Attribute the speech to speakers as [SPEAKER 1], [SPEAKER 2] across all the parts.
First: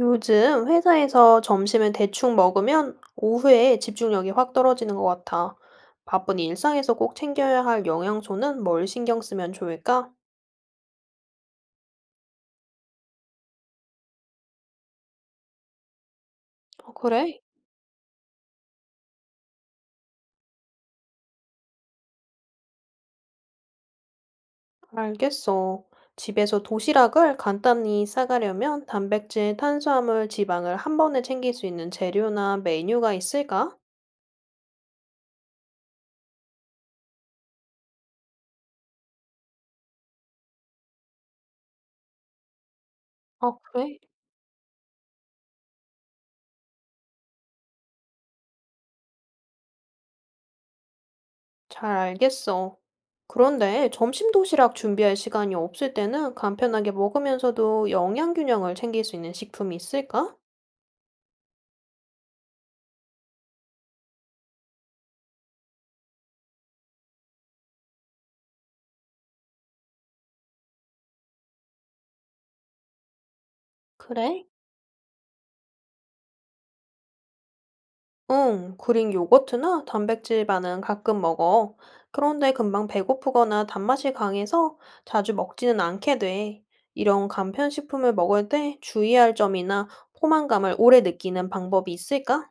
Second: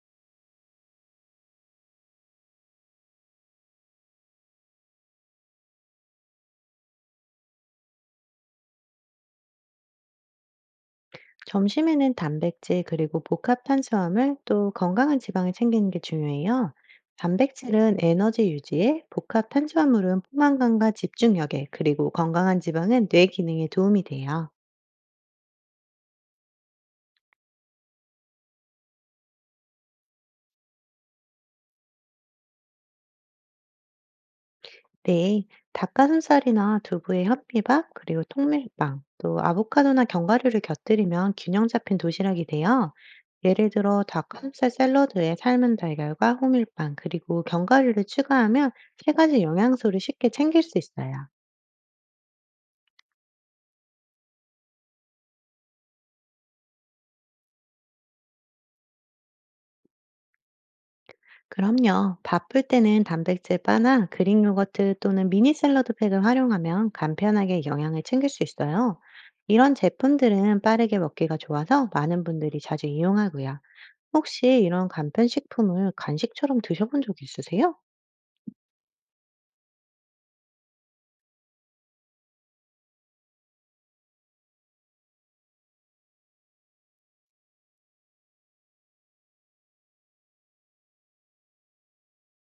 [SPEAKER 1] 요즘 회사에서 점심을 대충 먹으면 오후에 집중력이 확 떨어지는 것 같아. 바쁜 일상에서 꼭 챙겨야 할 영양소는 뭘 신경 쓰면 좋을까?
[SPEAKER 2] 점심에는 단백질 그리고 복합 탄수화물 또 건강한 지방을 챙기는 게 중요해요.
[SPEAKER 1] 어, 그래?
[SPEAKER 2] 단백질은 에너지 유지에, 복합 탄수화물은 포만감과 집중력에, 그리고 건강한 지방은 뇌 기능에 도움이 돼요.
[SPEAKER 1] 알겠어. 집에서 도시락을 간단히 싸가려면 단백질, 탄수화물, 지방을 한 번에 챙길 수 있는 재료나 메뉴가 있을까?
[SPEAKER 2] 네, 닭가슴살이나 두부에 현미밥, 그리고 통밀빵, 또 아보카도나 견과류를 곁들이면 균형 잡힌 도시락이 돼요.
[SPEAKER 1] 아,
[SPEAKER 2] 예를
[SPEAKER 1] 그래?
[SPEAKER 2] 들어 닭가슴살 샐러드에 삶은 달걀과 호밀빵, 그리고 견과류를 추가하면 세 가지 영양소를 쉽게 챙길 수 있어요.
[SPEAKER 1] 잘 알겠어. 그런데 점심 도시락 준비할 시간이 없을 때는 간편하게 먹으면서도 영양 균형을 챙길 수 있는 식품이 있을까?
[SPEAKER 2] 그럼요. 바쁠 때는 단백질 바나 그릭 요거트 또는 미니 샐러드 팩을 활용하면 간편하게 영양을 챙길 수 있어요. 이런 제품들은 빠르게 먹기가 좋아서 많은 분들이 자주 이용하고요.
[SPEAKER 1] 그래?
[SPEAKER 2] 혹시 이런 간편식품을 간식처럼 드셔본 적 있으세요?
[SPEAKER 1] 응, 그린 요거트나 단백질 반은 가끔 먹어. 그런데 금방 배고프거나 단맛이 강해서 자주 먹지는 않게 돼. 이런 간편식품을 먹을 때 주의할 점이나 포만감을 오래 느끼는 방법이 있을까?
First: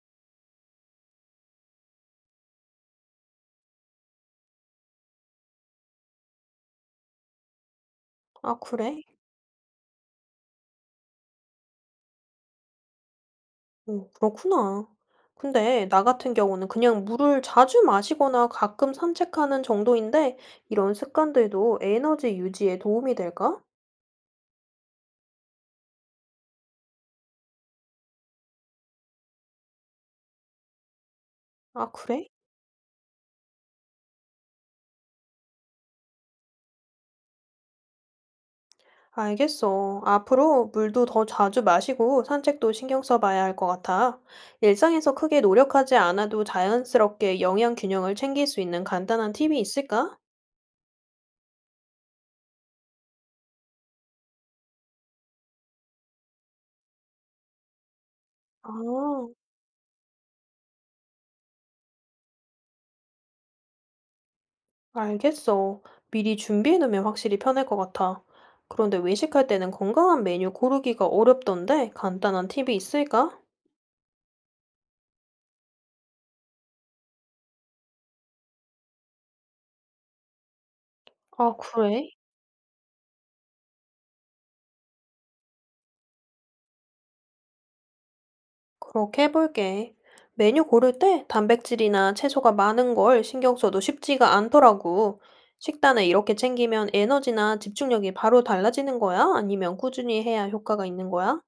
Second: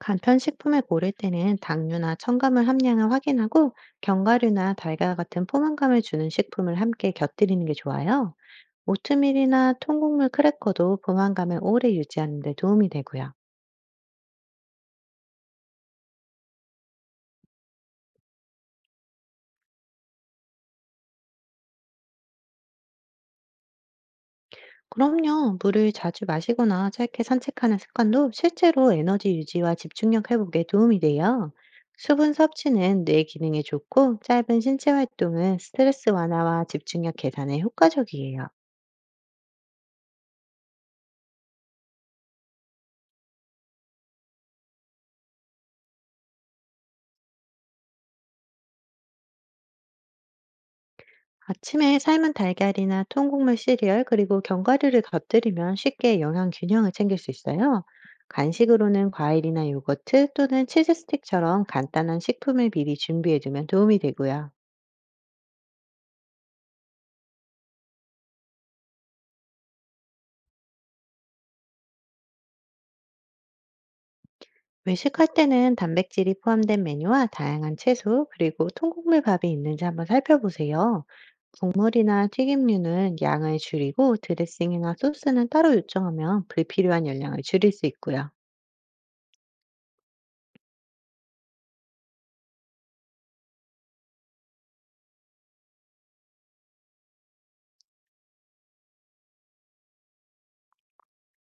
[SPEAKER 2] 간편식품을 고를 때는 당류나 첨가물 함량을 확인하고 견과류나 달걀 같은 포만감을 주는 식품을 함께 곁들이는 게 좋아요.
[SPEAKER 1] 아, 그래?
[SPEAKER 2] 오트밀이나 통곡물 크래커도 포만감을 오래 유지하는 데 도움이 되고요.
[SPEAKER 1] 오, 그렇구나. 근데 나 같은 경우는 그냥 물을 자주 마시거나 가끔 산책하는 정도인데 이런 습관들도 에너지 유지에 도움이 될까?
[SPEAKER 2] 그럼요. 물을 자주 마시거나 짧게 산책하는 습관도 실제로 에너지 유지와 집중력 회복에 도움이 돼요.
[SPEAKER 1] 아, 그래?
[SPEAKER 2] 수분 섭취는 뇌 기능에 좋고 짧은 신체 활동은 스트레스 완화와 집중력 개선에 효과적이에요.
[SPEAKER 1] 알겠어. 앞으로 물도 더 자주 마시고 산책도 신경 써봐야 할 것 같아. 일상에서 크게 노력하지 않아도 자연스럽게 영양 균형을 챙길 수 있는 간단한 팁이 있을까?
[SPEAKER 2] 아침에 삶은 달걀이나 통곡물 시리얼 그리고 견과류를 곁들이면 쉽게 영양 균형을 챙길 수 있어요.
[SPEAKER 1] 아,
[SPEAKER 2] 간식으로는 과일이나 요거트 또는 치즈 스틱처럼 간단한 식품을 미리 준비해 두면 도움이 되고요.
[SPEAKER 1] 알겠어. 미리 준비해 놓으면 확실히 편할 것 같아. 그런데 외식할 때는 건강한 메뉴 고르기가 어렵던데 간단한 팁이 있을까?
[SPEAKER 2] 외식할 때는 단백질이 포함된 메뉴와 다양한 채소, 그리고 통곡물 밥이 있는지 한번 살펴보세요.
[SPEAKER 1] 아, 그래?
[SPEAKER 2] 국물이나 튀김류는 양을 줄이고 드레싱이나 소스는 따로 요청하면 불필요한 열량을 줄일 수 있고요.
[SPEAKER 1] 그렇게 해볼게. 메뉴 고를 때 단백질이나 채소가 많은 걸 신경 써도 쉽지가 않더라고. 식단을 이렇게 챙기면 에너지나 집중력이 바로 달라지는 거야? 아니면 꾸준히 해야 효과가 있는 거야?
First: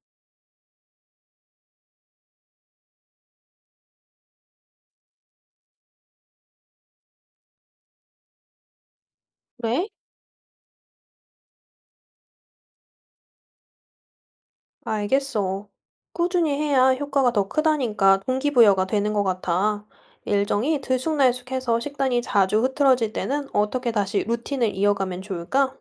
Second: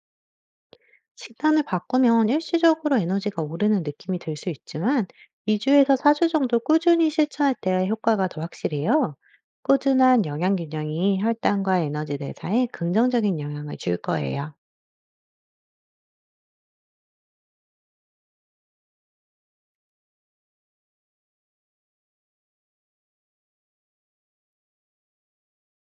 [SPEAKER 2] 식단을 바꾸면 일시적으로 에너지가 오르는 느낌이 들 수 있지만, 2주에서 4주 정도 꾸준히 실천할 때 효과가 더 확실해요.
[SPEAKER 1] 그래?
[SPEAKER 2] 꾸준한 영양 균형이 혈당과 에너지 대사에 긍정적인 영향을 줄 거예요.
[SPEAKER 1] 알겠어. 꾸준히 해야 효과가 더 크다니까 동기부여가 되는 것 같아. 일정이 들쑥날쑥해서 식단이 자주 흐트러질 때는 어떻게 다시 루틴을 이어가면 좋을까?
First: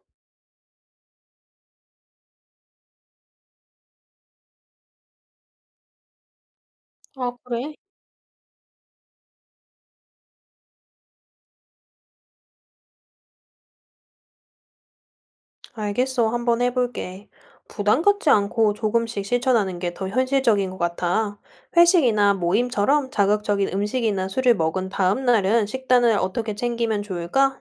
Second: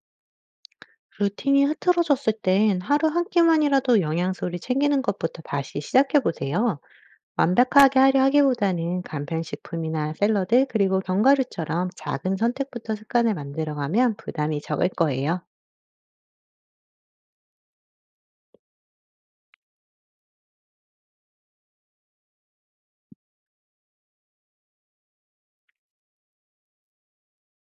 [SPEAKER 2] 루틴이 흐트러졌을 땐 하루 한 끼만이라도 영양소를 챙기는 것부터 다시 시작해 보세요.
[SPEAKER 1] 아, 그래?
[SPEAKER 2] 완벽하게 하려 하기보다는 간편식품이나 샐러드, 그리고 견과류처럼 작은 선택부터 습관을 만들어가면 부담이 적을 거예요.
[SPEAKER 1] 알겠어. 한번 해볼게. 부담 갖지 않고 조금씩 실천하는 게 더 현실적인 것 같아. 회식이나 모임처럼 자극적인 음식이나 술을 먹은 다음 날은 식단을 어떻게 챙기면 좋을까?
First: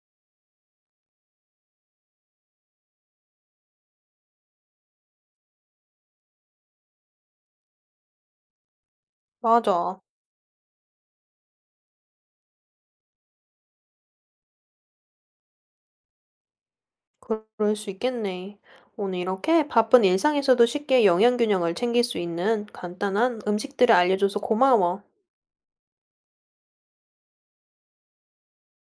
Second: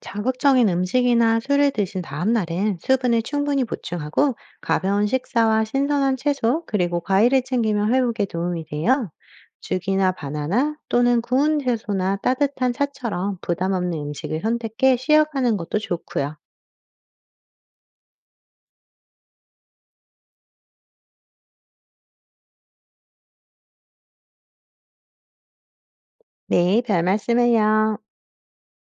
[SPEAKER 2] 자극적인 음식이나 술을 드신 다음 날엔 수분을 충분히 보충하고 가벼운 식사와 신선한 채소 그리고 과일을 챙기면 회복에 도움이 돼요.
[SPEAKER 1] 맞아.
[SPEAKER 2] 죽이나 바나나 또는 구운 채소나 따뜻한 차처럼 부담 없는 음식을 선택해 쉬어가는 것도 좋고요.
[SPEAKER 1] 그럴 수 있겠네. 오늘 이렇게 바쁜 일상에서도 쉽게 영양 균형을 챙길 수 있는 간단한 음식들을 알려줘서 고마워.
[SPEAKER 2] 네, 별 말씀을요.